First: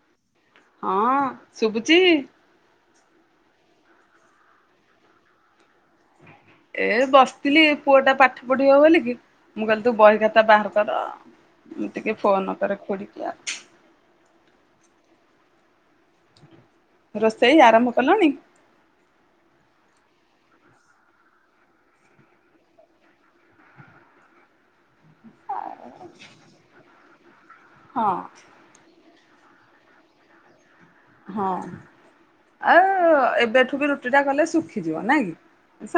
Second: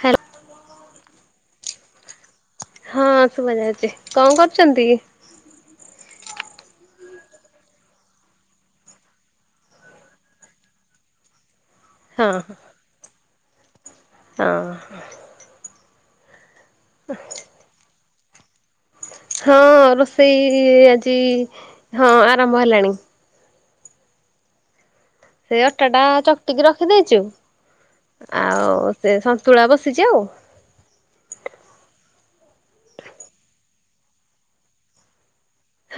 ହା ହଁ ଶୁବୁଚି? ହଁ ଶୁଭାଯାଉଚି କଣ କରୁଚନ୍ତି? ଏ ବସିଥିଲି ପୁଅ ଟା ପାଠ ପଢିବ ବୋଲି କି ମୁଁ କଇଲି ତୁ ବହି ଖାତା ବାହାର କର ମୁଁ ଟିକେ ହଁ ଫୋନ କରେ ଖୁଡ଼ିକି ଆ ହଁ। ରୋଷେଇ ଆରମ୍ଭ କଲଣି? ହଁ ରୋଷେଇ ଆଜି ହଁ ଆରମ୍ଭ ହେଲାଣି। ସେ ଅଟାଟା ଚକୁଟିକି ରଖିଦେଇଚୁ ହଁ ଆଉ ସେ ସନ୍ତୁଳା ବସିଚି ଆଉ। ହଁ ଆ ଏବେଠୁ ବି ରୁଟି ଟା କଲେ ଶୁଖିଯିବ ନାଇଁ କି?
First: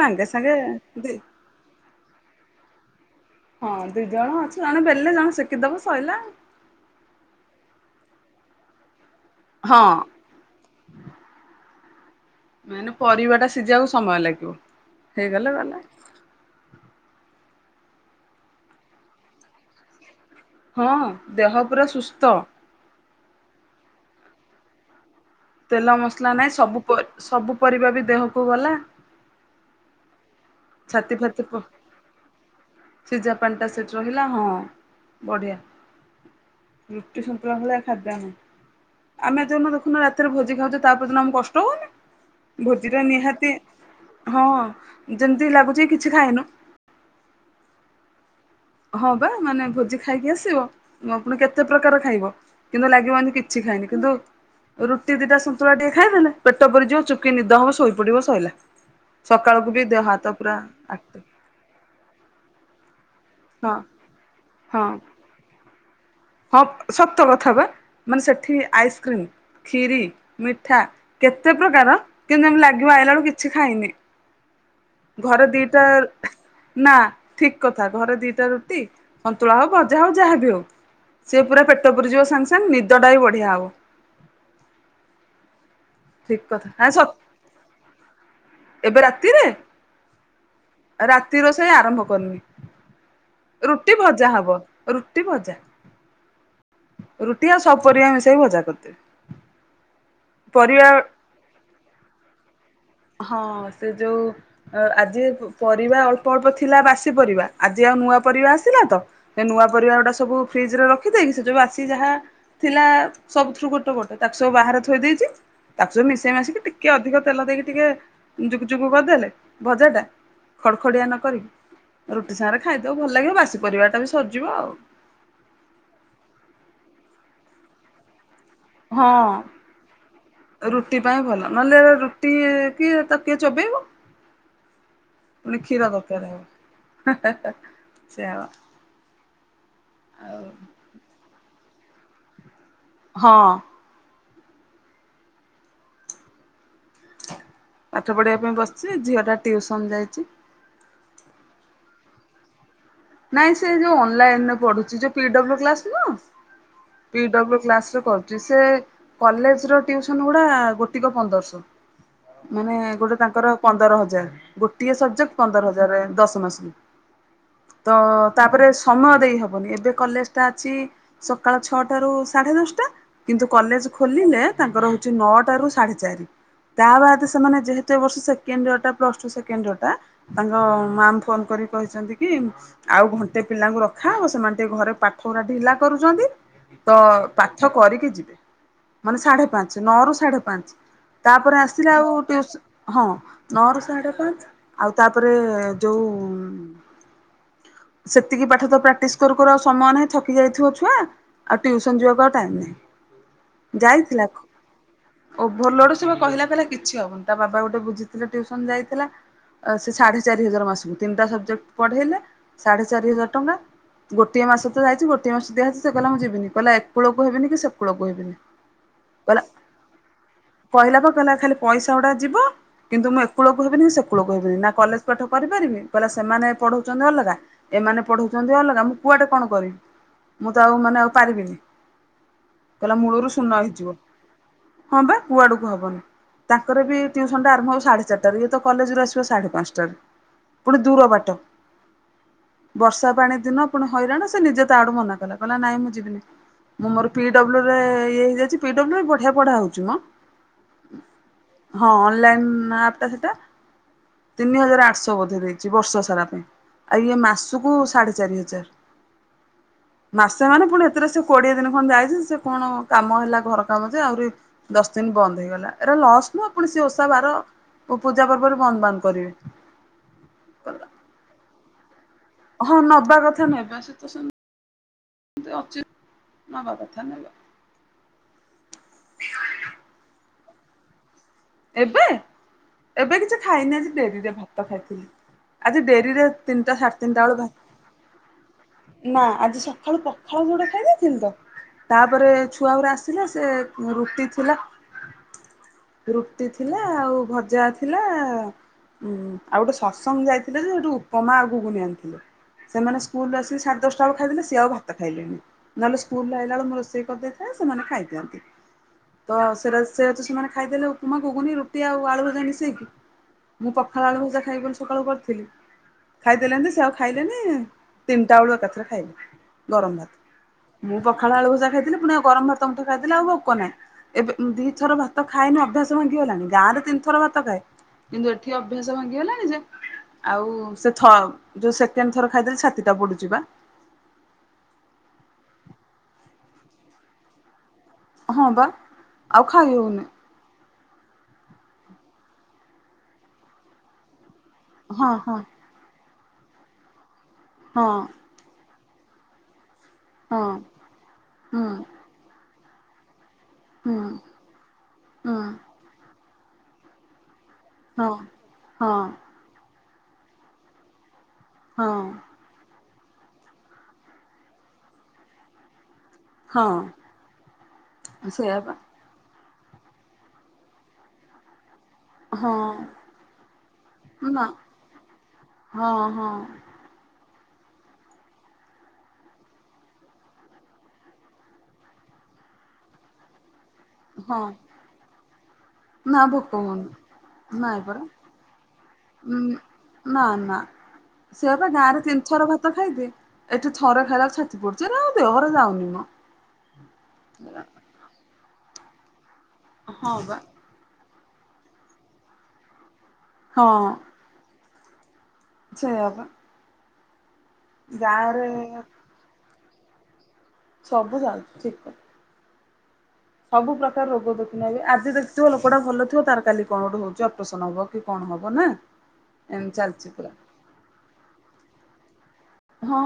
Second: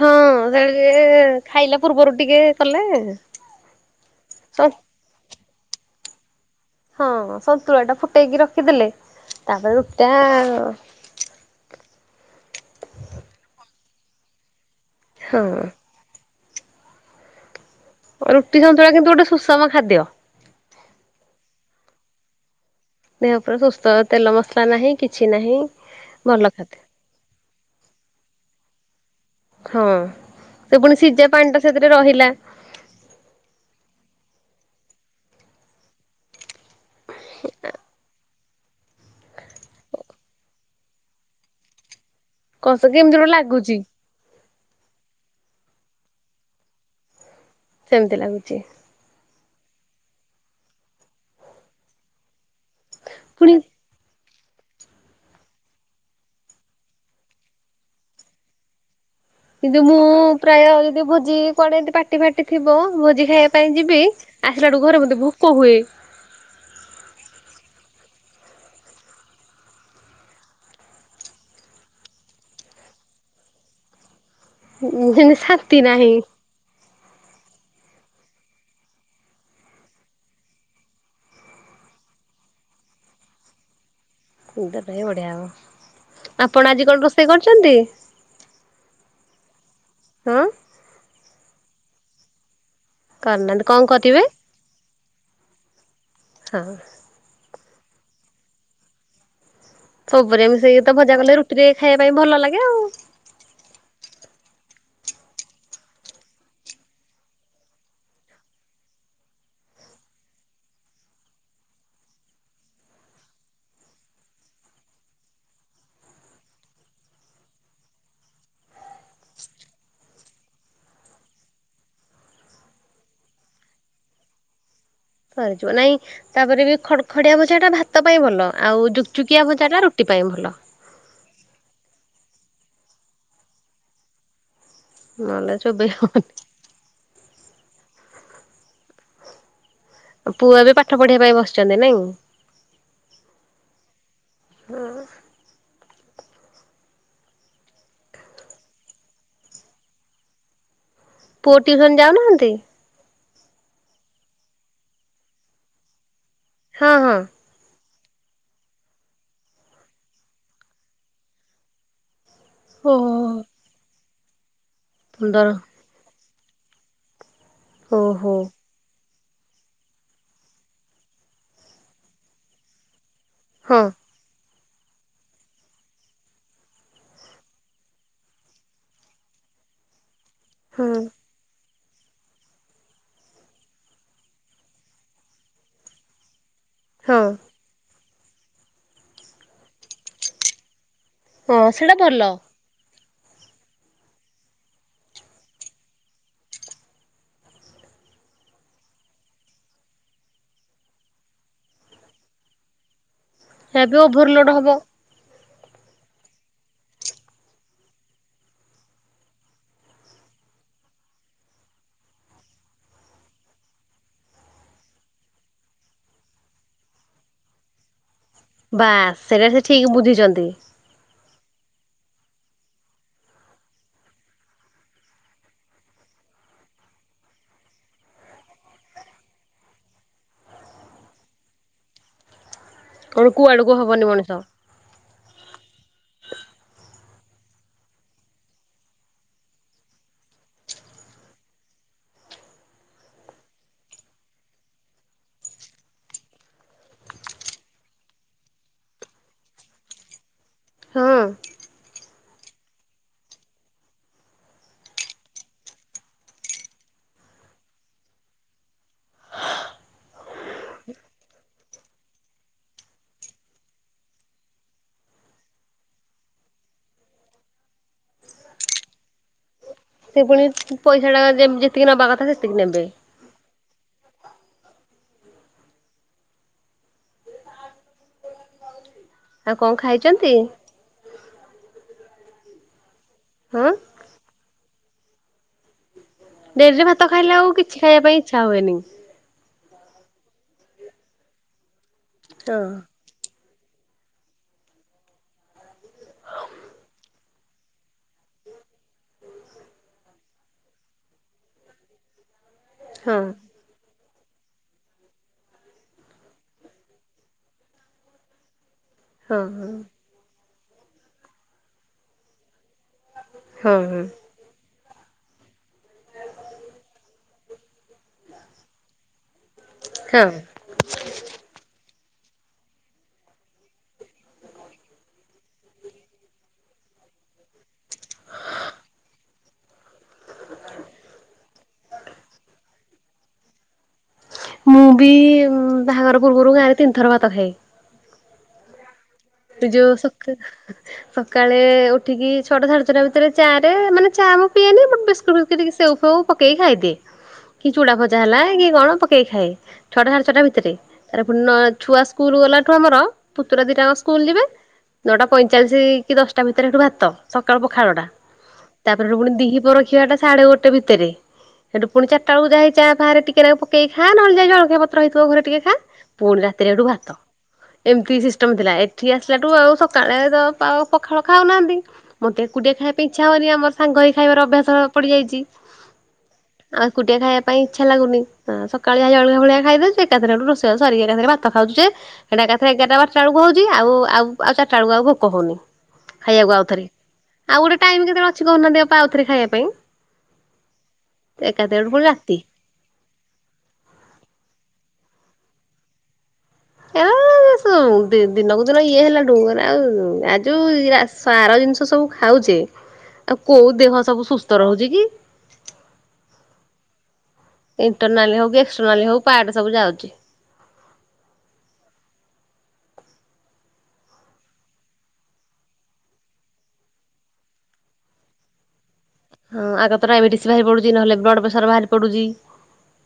ହଁ ସାଙ୍ଗେ ସେ ଟିକେ ଦି ଖାଇଲା ପୂର୍ବରୁ ଟିକେ କଲେ ହଁ ଦୁଇ ଜଣ ସ ଅଛୁ ଜଣେ ବେଲିଲେ ଜଣେ ସେକିଦବ ସଇଲା। ହଁ ସନ୍ତୁଳା ଟା ଫୁଟେଇକି ରଖିଦେଲେ ତାପରେ ହଁ ରୁଟିଟା ମେନେ ପରିବା ଟା ସିଜିବାକୁ ସମୟ ଲାଗିବ ହଁ ହେଇଗଲେ ଗଲା। ରୁଟି ସନ୍ତୁଳା କିନ୍ତୁ ଗୋଟେ ସୁଷମ ଖାଦ୍ୟ। ହଁ ଦେହ ପୁରା ସୁସ୍ଥ। ଦେହ ପୁରା ସୁସ୍ଥ ତେଲ ମସଲା ନାହିଁ କିଛି ନାହିଁ ଭଲ ଖାଦ୍ୟ। ପ‌ଏ ସବୁ ପରିବା ବି ଦେହକୁ ଗଲା। ହଁ ସେ ପୁଣି ସିଜା ପାଣିଟା ସେଥିରେ ରହିଲା। ସିଜାପାଣିଟା ସେଇଠି ରହିଲା ହଁ ବଢିଆ। ରୁଟି ସନ୍ତୁଳା ଭଳିଆ ଖାଦାମ ଆମେ ଯୋଉଦିନ ଦେଖୁନୁ ରାତିରେ ଭୋଜି ଖାଉଚେ ତା ପରଦିନ ଆମକୁ କଷ୍ଟ ହୋଉନି। କଷ ଭୋଜିରେ କେମିତି ଗୋଟେ ନିହାତି ଲାଗୁଛି ହଁ ଯେମିତି ଲାଗୁଚି କିଛି ଖାଇନୁ। ସେମତି ଲାଗୁଚି। ହଁ ପା ମାନେ ଭୋଜି ଖାଇକି ଆସିବ ମ ପୁଣି କେତେ ପ୍ରକାର ଖାଇବ। କିନ୍ତୁ ଲାଗିବ ଏମିତି ପୁଣି କିଛି ଖାଇନି କିନ୍ତୁ ରୁଟି ଦିଟା ସନ୍ତୁଳା ଟିକେ ଖାଇଦେଲେ ପେଟ ପୁରୀ ଯିବ। ଚୁପକୀ ନିଦ ହବ ଶୋଇପଡିବ ସଇଲା। କିନ୍ତୁ ମୁଁ ପ୍ରାୟ ଯଦି ଆକ୍ଟିଭ୍। ଭୋଜି କୁଆଡେ ପା ର୍ଟି ଫାଟି ଥିବ ଭୋଜି ଖାଇବା ହଁ ପାଇଁ ଯିବି ଆସିଲାଠୁ ହଁ ଘରେ ମତେ ଭୋକ ହୁଏ। ହଁ ସତ କଥା ପା ମାନେ ସେଠି ଆଇସ୍କ୍ରିମ କ୍ଷୀରି, ମିଠା କେତେ ପ୍ରକାର କିନ୍ତୁ ଏମିତି ଲାଗିବ ଆଇଲା ବେଳକୁ କିଛି ଖାଇନି। ସେମିତି ଘରେ ଶାନ୍ତି ଦିଇଟା ନାହିଁ। ନା ଠିକ କଥା ଘରେ ଦିଇଟା ରୁଟି ସନ୍ତୁଳା ହୋଉ ଭଜା ହୋଉ ଯାହାବି ହୋଉ। ସେ ପୁରା ପେଟ ପୁରିଯିବ ସାଙ୍ଗେ ସାଙ୍ଗେ ନିଦଟା ବି ବଢିଆ ହବ। ନିଦଟା ବି ବଢିଆ ଠିକ ହବ। କଥା ଆପଣ ଆ ଆଜି ସ କଣ ରୋଷେଇ କରୁଚନ୍ତି? ଏବେ ରାତିରେ? ହଁ। ରାତି ରୋଷେଇ ଆରମ୍ଭ କରିନାହାନ୍ତି କରିନି କଣ ରୁଟି କରିବେ ଭଜା ହବ। ରୁଟି ଭଜା। ହଁଅ। ରୁଟି ଆଉ ସବୁ ପରିବା ମିଶେଇକି ଭଜା କରିଦେବି। ସବୁ ପରିବାକୁ ମିସେଇକି ତ ପରିବା ଭଜା କଲେ ରୁଟିରେ ଖାଇବା ପାଇଁ ଭଲ ଲାଗେ ଆଉ। ହଁ ସେ ଯୋଉ ଅ ଆଜି ପରିବା ଅଳ୍ପ ଅଳ୍ପ ଥିଲା ବାସି ପରିବା। ଆଜି ଆଉ ନୂଆ ପରିବା ଆସିଲା ତ। ସେ ନୂଆ ପରିବା ଗୁଡା ସବୁ ଫ୍ରିଜ୍ ରେ ରଖିଦେଇକି ସେ ଯୋଉ ବାସି ଯାହା ଥିଲା ସବୁଥୁରୁୁ ଗୋଟେ ଗୋଟେ ତାକୁ ସବୁ ବାହାରେ ଥୋଇ ଦେଇଚି। ତାକୁ ସବୁ ମିଶେଇ ମାଶେଇକି ଟିକେ ଅଧିକ ତେଲ ଦେଇକି। ଟିକେ ଜୁକୁ ଜୁକୁ କରିଦେଲେ ଭଜାଟା ଖଡ ଖଡିଆ ନ କରିକି ରୁଟି ସାଙ୍ଗରେ ଖାଇଦୋବୁ ଭଲ ଲାଗିବ ବାସି ପରିବାଟା ବି ସରିଯିବ ଆଉ। ସରିଯିବ ନାଇଁ ତାପରେ ବି ଖଡ୍ ଖଡିଆ ଭଜାଟା ଭାତ ପାଇଁ ଭଲ। ଆଉ ଜୁକ୍ ଜୁକିଆ ହଁ ଭଜାଟା ରୁଟି ପାଇଁ ଭଲ। ରୁଟି ପାଇଁ ଭଲ ନହେଲେ ରୁଟି କିଏ ତାକୁ କିଏ ଚୋବେଇବ। ନହେଲେ ପୁଣି କ୍ଷୀର ଚୋବେଇ ହବନି ଦରକାର ହବ। ସେଇଆ ପା। ପୁଅ ଏବେ ପାଠ ପଢିବା ପାଇଁ ବସିଚନ୍ତି ନାଇଁ? ହଁଅ। ପାଠ ପଢିବା ପାଇଁ ବସିଚି ଝିଅଟା ଟିଉସନ୍ ଯାଇଚି। ପୁଅ ଟିଉସନ୍ ଯାଉନାହାନ୍ତି? ନାଇଁ ସେ ଯୋଉ ଅନଲାଇନରେ ପଢୁଚି ଯୋଉ ପୀଡବ୍ଲୁ କ୍ଲାସ ନୁହଁ। ହଁ ହଁ ପୀଡବ୍ଲୁ କ୍ଲାସରେ କରୁ ଜେ ସେ କଲେଜର ଟିଉସନ୍ ଗୁଡା ଗୋଟିକ ପନ୍ଦରଶହ। ମାନେ ଗୋଟେ ଓହୋ ତାଙ୍କର ପନ୍ଦର ହଜାର। ଗୋଟିଏ ସବଜେକ୍ଟ ପନ୍ଦର ହଜାରେ ଦଶ ମାସକୁ। ତ ଓହୋ ତାପରେ ସୁ ସମୟ ଦେଇ ହବନି ଏବେ କଲେଜଟା ଅଛି ସକାଳ ଛଅଟା ରୁ ସାଢେ ଦଶଟା। କିନ୍ତୁ ହଁ କଲେଜ ଖୋଲିଲେ ତାଙ୍କର ହୋଉଚି ନଅଟା ରୁ ସାଢେ ଚାରି। ତା ବାଦ୍ ସେମାନେ ଯେହେତୁ ଏ ବର୍ଷ ସେକେଣ୍ଡ ଇଅର ଟା ପ୍ଲସ୍ ଟୁ ସେକେଣ୍ଡ ଇଅର ଟା ତାଙ୍କ ହଁ ମାମ୍ ଫୋନ୍ କରିକି କହିଛନ୍ତି କି ଆଉ ଘଣ୍ଟେ ପିଲାଙ୍କୁ ରଖାଅ ସେମାନେ ଟିକେ ଘରେ ପାଠଗୁରା ଢିଲା କରୁଛନ୍ତି। ତ ହଁ ପାଠ କରିକି ଯିବେ ମାନେ ସାଢେ ପାଞ୍ଚ୍ ନଅ ରୁ ସାଢେ ପାଞ୍ଚ୍। ହଁ ତାପରେ ଆସିଲେ ସେଇଟା ଆଉ ଭଲ ଟିଉସୁ ହଁ ନଅ ରୁ ସାଢେ ପାଞ୍ଚ୍ ଆଉ ତାପରେ ଯୋଉ ସେତିକି ପାଠ ତ ପ୍ରାକ୍ଟିସ କରୁ କରୁ ଆଉ ସମୟ ନାହିଁ ଥକି ଯାଇଥିବ ଛୁଆ। ଆଉ ଟିଉସନ୍ ଯିବାକୁ ଆଉ ଟାଇମ୍ ନାହିଁ। [inaudible] ଯାଇଥିଲା ଓଭରଲୋଡ ହବ ଓଭରଲୋଡ ସେ ପା କହିଲା କହିଲା କିଛି ହବନି ତା ବାବା ଗୋଟେ ବୁଝିଥିଲେ ଟିଉସନ୍ ଯାଇଥିଲା। ଆ ସେ ସାଢେ ଚାରି ହଜାର ମାସକୁ ତିନ୍ ଟା ସବଜେକ୍ଟ ପଢେଇଲେ ସାଢେ ଚାରି ହଜାର ଟଙ୍କା। ଗୋଟିଏ ମାସ ତ ଯାଇଛି ଗୋଟିଏ ମାସ ଦିଆହେଇଛି ସେ କହିଲା ମୁଁ ଯିବିନି କହିଲା ଏ କୂଳକୁ ହେବିନି କି ସେ କୂଳକୁ ହେବିନି। ବାସ୍ କହିଲା ସେଇଟା ସେ ଠିକ୍ ବୁଝିଚନ୍ତି। କହିଲା ପା କହିଲା ଖାଲି ପଇସା ଉଡା ଯିବ କିନ୍ତୁ ମୁଁ ଏକୂଳକୁ ହେବିନି କି ସେକୂଳକୁ ହେବିନି ନା କଲେଜ୍ ପାଠ କରିପାରିବି କଇଲା ସେମାନେ ପଢଉଚନ୍ତି ଅଲଗା ଏମାନେ ପଢଉଚନ୍ତି ଅଲଗା ମୁଁ କୁଆଡେ କଣ କରିବି। ମୁଁ ତ ଆଉ ମାନେ ଆଉ ପାରିବିନି କଇଲା କଣ ମୂଳୁରୁ ସୁନ କୁଆଡକୁ ହେଇଯିବ। ହବନି ମଣିଷ ହଁ ବା କୁଆଡୁକୁ ହବନି। ତାଙ୍କର ବି ଟ୍ୟୁସନ୍ ଟା ଆରମ୍ଭ ହବ ସାଢେ ଚାରିଟାରୁ ଇଏ ତ କଲେଜ୍ ରୁ ଆସିବ ସାଢେ ପାନ୍ସାଟାରୁ। ପୁଣି ଦୂର ବାଟ। ବର୍ଷା ପାଣି ଦିନ ପୁଣି ହଇରାଣ ସେ ନିଜେ ତା ଆଡୁ ମନା କଲା କଇଲା ନାଇଁ ମୁଁ ଯିବିନି। ମୁଁ ମୋର ପି ଡବ୍ଲୁ ରେ ଇଏ ହେଇଯାଇଛି ପି ଡବ୍ଲୁ ରେ ବଢିଆ ପଢା ହଉଛି ମ। ହଁ ହଁ ଅ ନଲାଇନ ଆପଟା ସେଟା ତିନି ହଜାର ଆଠଶହ ବୋଧେ ଦେଇଛି ବର୍ଷ ସାରା ପାଇଁ। ଆ ଇଏ ମାସକୁ ସାଢେ ଚାରି ହଜାର। [inaudible] ମାସେ ମାନେ ପୁଣି ଏଥିରେ ସେ କୋଡିଏ ଦିନି ଖଣ୍ଡ ଯାଇଛି ସେ କଣ କାମ ହେଲା ଘର କାମ ଯେ ଆହୁରି ଦଶ ଦିନ ବନ୍ଦ ହେଇଗଲା ଏରା ଲସ ନା ପୁଣି ସେ ଓଷା ବାର ଓ ପୂଜା ପର୍ବରେ ବନ୍ଦ ବାନ୍ଦ କରିବେ। ସେ ପୁଣି ପଇସାଟା ଯେମ ଯେତିକି ନବା କଥା ସେ ହଁ ନବା କଥା ନେବେ ସେ ତ ସେମ୍ ଯେ ଅଛି ନବା କଥା ନେବେ। ଆଉ କଣ ଖାଇଛନ୍ତି। ଏବେ ଏବେ କିଛି ହଁ ଖାଇନି ଆଜି ଡେରିରେ ଭାତ ଖାଇଥିଲି ଆଜି ଡେରିରେ ତିନିଟା ଡେରିରେ ସାଢେ ଭାତ ତିନିଟା ଖାଇଲେ ବେଳୁ ଆଉ କିଛି ଖାଇବା ପାଇଁ ଇଚ୍ଛା ହୁଏନି। ନା ଆଜି ସକାଳୁ ପଖାଳ ମୁଠେ ଖାଇ ଦେଇଥିଲି ତ ତାପରେ ହଁ ଛୁଆ ଉରା ଆସି ଥିଲେ ସେ ରୁଟି ଥିଲା ରୁଟି ଥିଲା ଆଉ ଭଜା ଥିଲା ହୁଁ ଆଉ ଗୋଟେ ସତ୍ସଙ୍ଗ ଯାଇଥିଲେ ଯେ ହେଟୁ ଉପମା ଆଉ ଘୁଗୁନି ଆଣିଥିଲେ। ସେମାନେ ହଁ ସ୍କୁଲରୁ ଆସିକି ସାଢେ ଦଶଟା ବେଳୁ ଖାଇଦେଲେ ସିଏ ଆଉ ଭାତ ଖାଇଲେନି। ନହେଲେ ସ୍କୁଲରୁ ଆଇଲା ବେଳେ ମୁଁ ରୋଷେଇ କରିଦେଇଥାଏ ସେମାନେ ଖାଇଦିଅନ୍ତି। ତ ହଁ ହଁ ସେରା ସେୟାତ ସେମାନେ ଖାଇଦେଲେ ଉପୁମା ଘୁଗୁନି ରୁଟି ଆଉ ଆଳୁ ଭଜା ମିଶେଇକି। ମୁଁ ହଁ ପଖାଳ ଆଳୁ ଭଜା ଖାଇବି ବୋଲି ସକାଳୁ କରିଥିଲି ଖାଇଦେଲେ ଯେମିତି ସେ ଆଉ ଖାଇଲେନି ତିନିଟା ବେଳୁ ଏକାଥରେ ଖାଇଲେ ଗରମ ହଁ ହଁ ଭାତ। ମୁଁ ପଖାଳ ଆଳୁଭଜା ଖାଇଥିଲି ପୁଣି ଆଉ ଗରମ ଭାତ ମୁଠେ ଖାଇଥିଲି ଆଉ ଭୋକ ନାହିଁ। ଏବେ ଦିଥର ଭାତ ଖାଇନି ଅଭ୍ୟାସ ସ ଭାଙ୍ଗିଗଲାଣି ଗାଁରେ ତିନିଥର ଭାତ ଖାଏ କିନ୍ତୁ ଏଠି ଅଭ୍ୟାସ ଭାଙ୍ଗିଗଲାଣି ଯେ ଆଉ ସେ ଥ ଯୋଉ ସେକେଣ୍ଡ ଥର ଖାଇଦେଲେ ଛାତିଟା ପୋଡୁଛି ବା। ମୁଁ ବି ବାହାଘର ପୂର୍ବରୁ ଗାଁରେ ତିନିଥର ଭାତ ଖାଏ। ହଁ ବା। ଆଉ ଖାଇ ତ ଯୋଉ ହଉନି ସୁ [inaudible] ସକାଳେ ଉଠିକି ଛଅଟା ସାଢେ ଛଅଟା ଭିତରେ ଚା ଟେ, ମାନେ ଚା ମୁଁ ପିଏନି ମୁଁ ହଁ ହଁ ବିସ୍କୁଟ୍ କି ଟିକେ ସେଉ ଫେଉ ପକେଇ ଖାଇଦିଏ। କି ହଁ ଚୁଡାଭଜା ହେଲା କି କଣ ପ କେଇ ଖାଏ, ଛଅଟା ସାଢେ ଛଅଟା ହଁ ଭିତରେ। ତାପରେ ପୁଣି ନଅ ହୁଁ ଛୁଆ ସ୍କୁଲ୍ ଗଲାଠୁ ଆମର, ପୁତୁରା ଦିଟାଙ୍କ ହୁଁ। ସ୍କୁଲ୍ ଯିବେ ନଅଟା ହୁଁ ପଇଁଚାଳିଶ କି ଦଶଟା ଭିତରେ ସେଠୁ ଭାତ। ସକାଳ ପଖାଳଟା, ହଁ ହଁ ତାପରେ ସେଠୁ ପୁଣି ଦିହିପଅର ଖିଆଟା ସାଢେ ଗୋଟେ ଭିତରେ। ସେଠୁ ହଁ ପୁଣି ଚାଟା ବେଳକୁ ଯାହା ଏଇ ଚା ଫାଆରେ ଟିକେ ନା କୁ ପକେଇକି ଖା, ନହେଲେ ଯାଇ ଜଳଖିଆ ପତ୍ର ହେଇଥିବ ଘରେ ଟିକେ ଖା। ପୁଣି ରାତିରେ ହଁ ଏଠୁ ଭାତ ଏମିତି ସିଷ୍ଟମ୍ ସେଇଆ ଥିଲା। ପା। ଏ ଠିକି ଆସିଲାଠୁ ଆଉ ସକାଳେ ତ ଆଉ ପାଉ ପଖାଳ ଖାଉନାହାନ୍ତି। ମୋତେ ହଁ ଏକୁଟିଆ ଖାଇବା ପାଇଁ ଇଚ୍ଛା ହଉନି ଆମର ସାଙ୍ଗ ହେଇ ଖାଇବାର ନା ଅଭ୍ୟାସ ପଡିଯାଇଚି। ହଁ ହଁ ଆ, ଏକୁଟିଆ ଖାଇବା ପାଇଁ ଇଚ୍ଛା ଲାଗୁନି, ଅଁ, ତ ସକାଳେ ଯାହା ଜଳଖିଆ ଫଳିଖିଆ ଖାଇଦଉଛି। ଏକାଥରେ ରୋଷେଇ ବାସ ସରିକି ଏକାଥରେ ଭାତ ଖାଉଛୁ ଯେ ସେଟା ଏକାଥରେ ଏଗାରଟା ବାରଟା ବେଳକୁ ହଉଛି, ଆଉ ଆଉ ହଁ ଆଉ ଚାରଟା ବେଳକୁ ଆଉ ଭୋକ ହଉନି ନା ଭୋକ ଖାଇବାକୁ ଆଉଥରେ। ହଉନି। ଆଉ ଗୋଟେ ନାଇଁ ପରା। ଟାଇମ୍ କେତେବେଳେ ଅଛି କହୁନାହାନ୍ତି ଅପା ଆଉ ଥରେ ଉଁ ଖାଇବା ପାଇଁ? ନା, ନା ସେଇଆ ପଳ ଏକାଥରେ ପୁଣି ଗାଁରେ ତିନି ରାତି। ଥର ଭା ତ ଖାଇଦିଏ, ଏଠି ଥରେ ଖାଇଲାକୁ ଛାତି ପଡୁଚି। ଏରା ଆଉ ଦେହରେ ଯାଉନି ମ। [inaudible] ଦି- ଦିନକୁ ଦିନ ଇଏ ହେଲାଠୁ ଏରା ଆଉ ହଁ ବା ଆ ଯୋଉ ରାସ ସାର ଜିନିଷ ସବୁ ଖାଉଚେ ଆଉ କୋଉ ହଁ ଦେହ ସବୁ ସୁସ୍ଥ ରହୁଛି କି। ସେଇଆ ପା। ଇଣ୍ଟରନାଲି ହଉ ଏକ୍ସଟ୍ରାର୍ନାଲି ହଉ ପାର୍ଟ ସବୁ ଯାଉଛି। ସବୁ ଯାଉଛି ଠିକ କଥା। ସବୁ ପ୍ରକାର ରୋଗ ଦେଖୁନ ଏବେ, ଆଜି ଦେଖଥିବ ଲୋକଟା ଭଲ ଥିବ ତାର କାଲି କଣ ଗୋଟେ ହଉଚି ଅପରେସନ୍ ହବ। କି କଣ ହବ ନା? ହଁ ଏମିତି ଆଗ ଚାଲିଛି ତୁରା ପୁରା ଡାଇବେଟିସ୍ ବାହାରି ପଡୁଚି, ନହେଲେ ବ୍ଲଡ୍ ପ୍ରେସର୍ ବାହାରି ପଡୁଚି। ହଁ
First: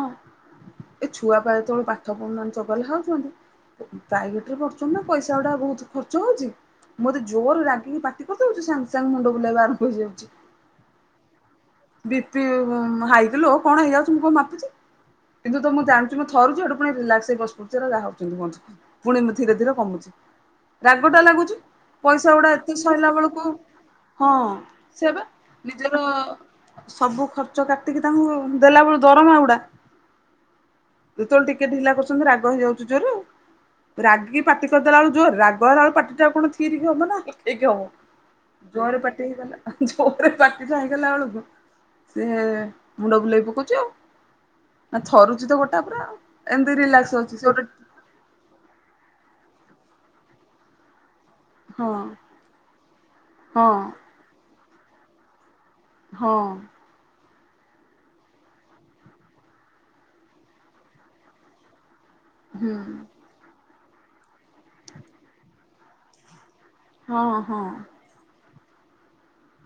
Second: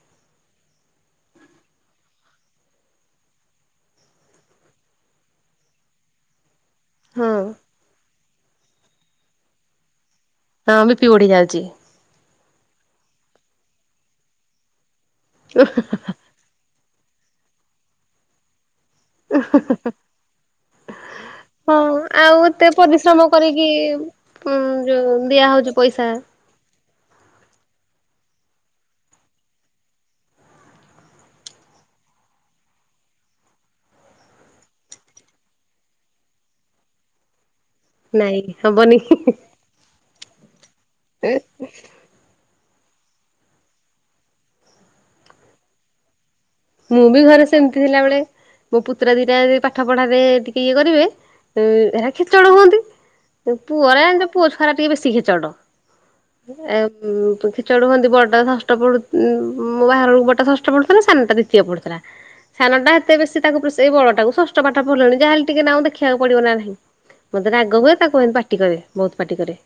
ଏ ଛୁଆ ପା ଯେତେବେଳେ ପାଠ ପଡୁ ନାହାଁନ୍ତି ଚଗଲା ହଉଛନ୍ତି ପ୍ରାଇଭେଟ୍ ରେ ପଡଛନ୍ତି ନା ପଇସା ଗୁଡା ବହୁତ ଖର୍ଚ୍ଚ ହଉଚି। ମୁଁ ଯଦି ହଁ ଜୋର ରାଗିକି ପାଟି କରିଦଉଛୁ ସାଙ୍ଗ ସାଙ୍ଗ ମୁଣ୍ଡ ବୁଲେଇବା ଆରମ୍ଭ ହେଇଯାଉଛି। ହଁ ବି ପି ବଢି ଯାଉଛି। ବି ପି ଉଁ, ହାଇ କି ଲୋ କଣ ହେଇଯାଉଛି ମୁଁ କଣ ମାପୁଚି। କିନ୍ତୁ ତ ମୁଁ ଜାଣୁଚି ମୋ ଥରୁଛି ହେଟୁ ପୁଣି ରିଲାକ୍ସ ହେଇ ବସି ପଡୁଛି ହେରା ଯାହା ହଉଛନ୍ତି ହୁଅନ୍ତୁ। ପୁଣି ମୁଁ ଧୀରେ ଧୀରେ କମୁଛି। ରାଗ ଟା ଲାଗୁଚୁ, ହଁ ପଇସା ଆଉ ଗୁଡା ଏତେ ସାଇଲା ପରିଶ୍ରମ ବେଳକୁ କରିକି ହଁ ଉଁ ସେୟା ଯୋଉ ବା ଦିଆ ନି ହଉଛି ଜର ପଇସା ସବୁ ଖର୍ଚ୍ଚ କାଟିକି ତାଙ୍କୁ ଦେଲା ବେଳୁ ଦରମା ଉଡା। ତ ଯେତେବେଳେ ଟିକେ ଢିଲା କରୁଛନ୍ତି ରାଗ ହେଇଯାଉଚୁ ଜୋର। ରାଗିକି ପାଟି କରିଦେଲା ବେଳୁ ଜୋର, ରାଗହେଲା ବେଳେ ପାଟି ଟା ଆଉ କଣ ଥିରିକି ହବ ନା [unintelligible] ନାଇଁ ହବ। ହବନି। ଜୋରେ ପାଟି ହେଇଗଲା, ଜୋରେ ପାଟି ଟା ହେଇଗଲା ବେଳକୁ ସେ ମୁଣ୍ଡ ବୁଲେଇ ପକଉଚି ଆଉ, ଆ, ଥରୁଚି ତ ଗୋଟା ପୁରା ଆଉ। ମୁଁ ବି ଘରେ ସେମିତି ଥିଲାବେଳେ ମୋ ପୁତୁରା ଦିଟା ଯଦି ପାଠ ପଢାରେ ଟିକେ ଇଏ କରିବେ ଅ, ହଁ ଏରା ଖେଚଡ ହୁଅନ୍ତି, ଏ ହଁ ପୁଅରା ଏମତି ପୁଅ ଛୁଆରା ଟିକେ ବେଶୀ ଖେଚଡ। ହଁ ଏ ଉଁ, ତ ଖେଚଡ ହୁଅନ୍ତି, ବଡାଟା ଷଷ୍ଠ ପଢୁ ଉଁ, ମୋ ବାହାଘର ବେଳକୁ ବଡଟା ଷଷ୍ଠ ପଢୁଥିଲା। ସାନଟା ଦି ତୀୟ ପଢୁଥିଲା, ହୁଁ ସାନଟା ଏତେ ବେଶୀ ତାକୁ ପ୍ର ସେଇ ବଡଟାକୁ ଷଷ୍ଠ ପାଠ ପଢିଲାଣି ଯାହେଲେ ଟିକେ ନାଉ ଦେଖିବାକୁ ପଡିବ ନାହିଁ। ହଁ ମୋତେ ହଁ ରାଗ ହୁଏ ତାକୁ ଏମତି ପାଟି କରେ, ବହୁତ ପାଟି କରେ।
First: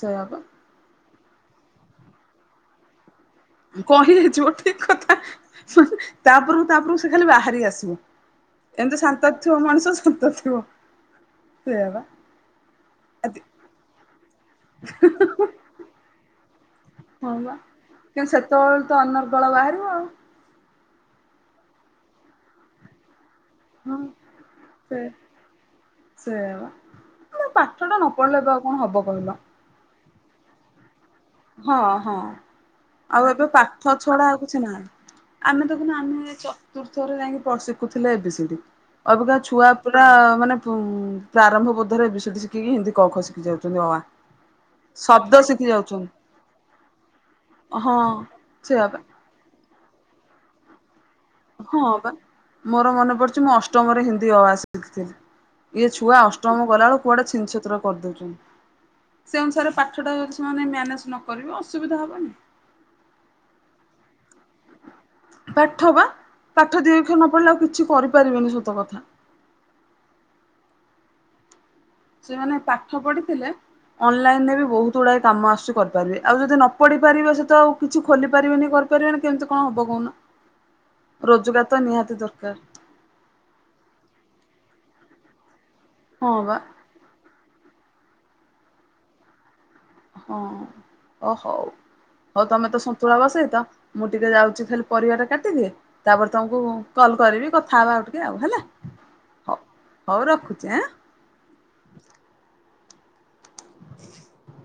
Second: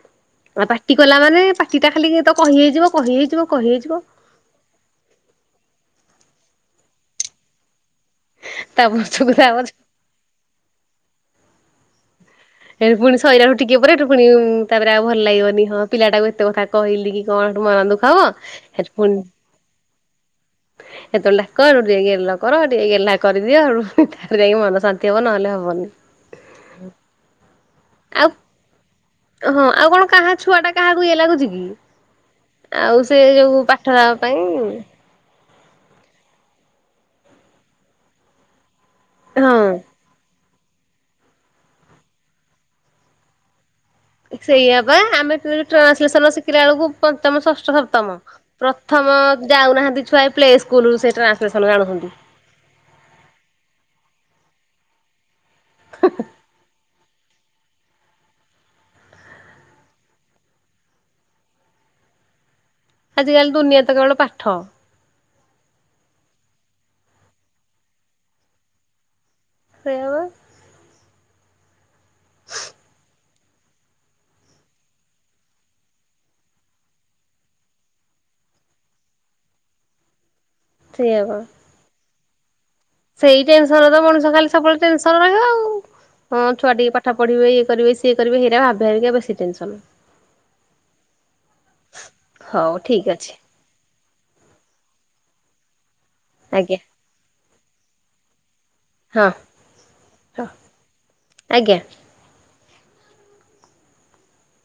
ସେୟା ପା। ଆଉ ପାଟି କଲା ମାନେ ପାଟି ଟା ଖାଲି ତ କହି ହେଇଯିବ, କହି ହେଇଯିବ। କହି ହେଇଯିବ ଠିକ କଥା ସ-ତାପରକୁ ତାପରକୁ ସେ ଖାଲି ବାହାରି ଆସିବ। ତା ଏମିତି ପଛକୁ ଶାନ୍ତ ତା ଥିବ ପଛ ମଣିଷ ଶାନ୍ତ ଥିବ, ସେଇଆ ପା। ଏ ପୁଣି ସଇଲା ଟିକେ ପରେ ଏଠୁ ପୁଣି ତାପରେ ଆଉ ଭଲ ଲାଗିବନି, ହଁ ପିଲାଟାକୁ ଏତେ କଥା କହିଲି କି ହଁ କଣ ବା ହେଠୁ ମନ ଦୁଃଖ ହବ। କିନ୍ତୁ ସେତେବେଳେ ହେଠୁ ପୁଣ [unintelligible] ହେତେବେଳେ ଡାକ ହେଠୁ ଟିକେ ଗେଲ କର ଟିକେ ଗେହ୍ଲା କରିଦିଅ ହଁ ତାପରେ ଯାଇକି ମନ ସେ ଶାନ୍ତି ହବ ନହେଲେ ହବନି। ଗୋଟେ ପାଠ ଟା ନ ପଢିଲେ ଏବେ ଆଉ କଣ ହବ କହିଲ। ହଁ ଆଉ କଣ କାହା ଛୁଆ ଟା କାହାକୁ ଇଏ ଲାଗୁଚି କି। ହଁ ହଁ। ସେ ଆଉ ଏବେ ଯୋଉ ପାଠ ଛଡା ପାଇଁ ଆଉ କିଛି ନାହିଁ। ଆମେ ଦେଖୁନ ଆମେ ଚତୁର୍ଥରେ ଯାଇକି ଶିଖୁଥିଲେ ଏ ବି ସି ଡି। ଅବିକା ହଁ। ଛୁଆ ପୁରା ମାନେ ପ୍ରାରମ୍ଭ ବୋଧରେ ଏ ବି ସି ଡି ଶିଖିକି ହିନ୍ଦୀ କ ଖ ଶିଖି ଯାଉଛନ୍ତି ଅ ଆ। ସେଇଆ ପା ଶବ୍ଦ ଆମେ ଶିଖି ଯାଉଛନ୍ତି ଟ୍ରାନ୍ସଲେସନ ର ଶିଖିଲା ବେଳକୁ ପଞ୍ଚମ, ଷଷ୍ଟ, ହଁ ସପ୍ତମ। ସେଇଆ ପା ପ୍ରଥମ ଯାଉନାହାନ୍ତି ଛୁଆ ପ୍ଲେ ସ୍କୁଲ୍ ରୁ ସେ ଟ୍ରା ହଁ ବା ମୋର ମନେ ପଡିଚି ମୁଁ ଅଷ୍ଟମରେ ହିନ୍ଦୀ ଅ ଆ ଶିଖିଥିଲି। ଇଏ ଛୁଆ ଅଷ୍ଟମ ଗଲାବେଳକୁ କୁଆଡେ ଛିନ ଛତ୍ର କରିଦଉଛନ୍ତି। ସେ ଅନୁସାରେ ପାଠଟା ଯଦି ସେମାନେ ମ୍ୟାନେଜ୍ ନ କରିବେ ଅସୁବିଧା ହବନି। ଆଜିକାଲି ଦୁନିଆ ରେ ତ କେବଳ ପାଠ। ପାଠ ବା। ପାଠ ଦି ଅକ୍ଷର ନ ପଢିଲେ ଆଉ କିଛି କରିପାରିବେନି ସତ କଥା। ସେଇଆ ବା। ସେ ମାନେ ପାଠ ପଢିଥିଲେ ଅନଲାଇନ୍ ରେ ବି ବହୁତ ଗୁଡାଏ କାମ ଆସୁଚି କରିପାରିବେ। ଆଉ ଯଦି ନ ପଢି ପାରିବେ ସେ ତ ଆଉ କିଛି ଖୋଲି ପାରିବେନି କରି ପାରିବେନି କେମିତି କଣ ହବ କହୁନ। [unintelligible] ରୋଜଗାର ତ ନିହାତି ଦରକାର। ସେଇ ଟେନସନ୍ ରେ ତ ମଣିଷ ଖାଲି ସବୁବେଳେ ଟେନସନ୍ ରହିବ ଆଉ। ହଁ ଛୁଆ ଟିକେ ପା ପାଠ ପଢ଼ିବେ ଇଏ କରିବେ ସିଏ କରିବେ ହେଇରା ଭାବି ଭାବିକା ବେଶୀ ଟେନସନ୍। ହଁ। ଓ ହଉ, ହଉ ତମେ ତ ଠିକ୍ ସନ୍ତୁଳା ଅଛି ବସେଇଚ ମୁଁ ଟିକେ ଯାଉଚି ଖାଲି ପରିବା ଟା କାଟିଦିଏ, ତାପରେ ତମକୁ ଆଜ୍ଞା କଲ୍ କରିବି କଥା ହବା ଆଉ ଟିକେ ଆଉ ହେଲା। ହଁ ହଉ ହଉ ରଖୁଛି ଆଁ ଆଜ୍ଞା। [inaudible]